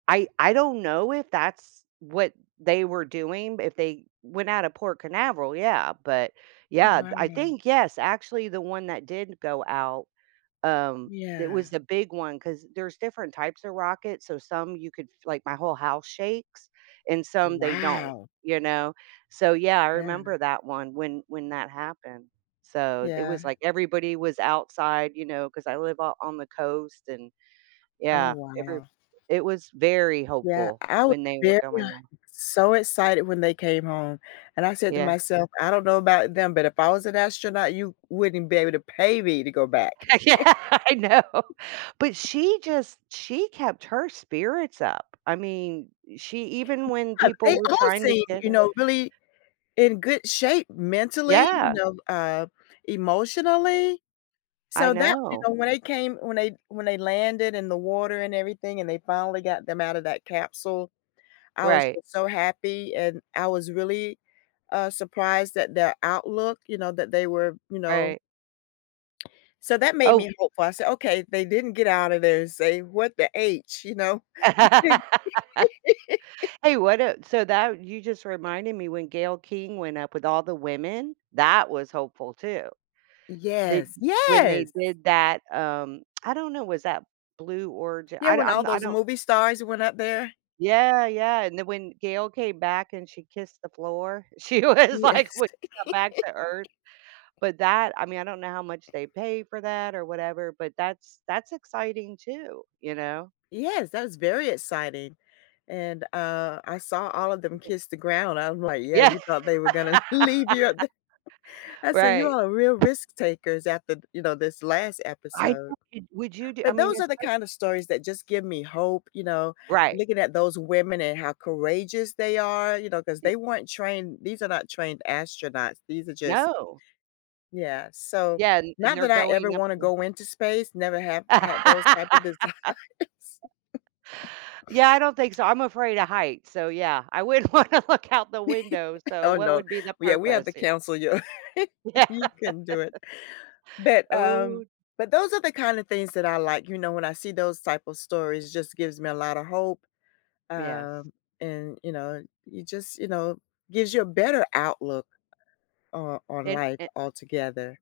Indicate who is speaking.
Speaker 1: I I don't know if that's what they were doing, if they went out of Port Canaveral, yeah, but
Speaker 2: Oh,
Speaker 1: yeah, I
Speaker 2: wow.
Speaker 1: think, yes, actually, the one that did go out, um, it was
Speaker 2: Yeah.
Speaker 1: the big one 'cause there's different types of rockets, so some you could, like, my whole house shakes and some they don't,
Speaker 2: Wow.
Speaker 1: you know. So yeah, I
Speaker 2: Yeah.
Speaker 1: remember that one when when that happened. So it
Speaker 2: Yeah.
Speaker 1: was like everybody was outside, you know, 'cause I live o on the coast and
Speaker 2: Oh,
Speaker 1: yeah, every
Speaker 2: wow.
Speaker 1: it was very
Speaker 2: Yeah,
Speaker 1: hopeful
Speaker 2: I was
Speaker 1: when they were
Speaker 2: very
Speaker 1: coming ho
Speaker 2: so excited when they came home, and I said to
Speaker 1: Yeah.
Speaker 2: myself, "I don't know about them, but if I was an astronaut, you wouldn't be able to pay me to go back."
Speaker 1: Yeah, I know. But she just she kept her spirits up. I mean, she even when
Speaker 2: Yeah,
Speaker 1: people
Speaker 2: they
Speaker 1: were
Speaker 2: all
Speaker 1: trying to
Speaker 2: seem,
Speaker 1: get
Speaker 2: you
Speaker 1: her
Speaker 2: know, really in good shape mentally, you
Speaker 1: Yeah.
Speaker 2: know, uh, emotionally.
Speaker 1: I
Speaker 2: So that, you
Speaker 1: know.
Speaker 2: know, when they came when they when they landed in the water and everything and they finally got them out of that capsule, I was
Speaker 1: Right.
Speaker 2: just so happy and I was really, uh, surprised that their outlook, you know, that they were, you know
Speaker 1: Right.
Speaker 2: So that made
Speaker 1: Oh
Speaker 2: me hopeful. I said, "Okay, they didn't get out of there and say, 'what the h'", you know.
Speaker 1: Hey, what, uh so that you just reminded me when Gayle King went up with all the women, that was hopeful too. Did
Speaker 2: Yes,
Speaker 1: when they
Speaker 2: yes.
Speaker 1: did that, um I don't know, was that Blue Orig
Speaker 2: Yeah,
Speaker 1: I
Speaker 2: when all
Speaker 1: I'm I
Speaker 2: those
Speaker 1: don't
Speaker 2: movie stars went up there.
Speaker 1: Yeah, yeah, and then when Gayle came back and she kissed the floor, she was like w
Speaker 2: Yes.
Speaker 1: when got back to earth, but that I mean, I don't know how much they pay for that or whatever, but that's that's exciting too, you know.
Speaker 2: Yes, that was very exciting, and, uh, I saw all of them
Speaker 1: Right.
Speaker 2: kiss the ground. I'm like, "Yeah,
Speaker 1: Yeah,
Speaker 2: you thought they were gonna leave you up there." I said "You are real
Speaker 1: right.
Speaker 2: risk takers after, you know, this last
Speaker 1: I
Speaker 2: episode."
Speaker 1: wouldn't would you do I
Speaker 2: But
Speaker 1: mean,
Speaker 2: those are
Speaker 1: it's
Speaker 2: the
Speaker 1: like
Speaker 2: kind of stories that just give me hope, you know,
Speaker 1: Right.
Speaker 2: looking at those women and how courageous they are, you know, 'cause
Speaker 1: Yeah.
Speaker 2: they weren't trained, these are not trained astronauts, these are just
Speaker 1: No.
Speaker 2: Yeah, so
Speaker 1: Yeah, and and
Speaker 2: not
Speaker 1: they're
Speaker 2: that I ever
Speaker 1: going up
Speaker 2: wanna
Speaker 1: [unintelligible]
Speaker 2: go into space, never have had those type of desires.
Speaker 1: Yeah, I don't think so. I'm afraid of heights, so yeah, I wouldn't want to look out the window. So
Speaker 2: Oh
Speaker 1: what
Speaker 2: no,
Speaker 1: would be the
Speaker 2: we h we have to
Speaker 1: purpose?
Speaker 2: cancel your
Speaker 1: Yeah.
Speaker 2: You couldn't do it. But, um
Speaker 1: Oh
Speaker 2: but those are the kind of things that I like, you know when I see those type of stories, just gives me a lot of hope,
Speaker 1: Yes.
Speaker 2: um, and, you know, you just you know, gives you a better outlook on on
Speaker 1: And
Speaker 2: life
Speaker 1: an
Speaker 2: altogether.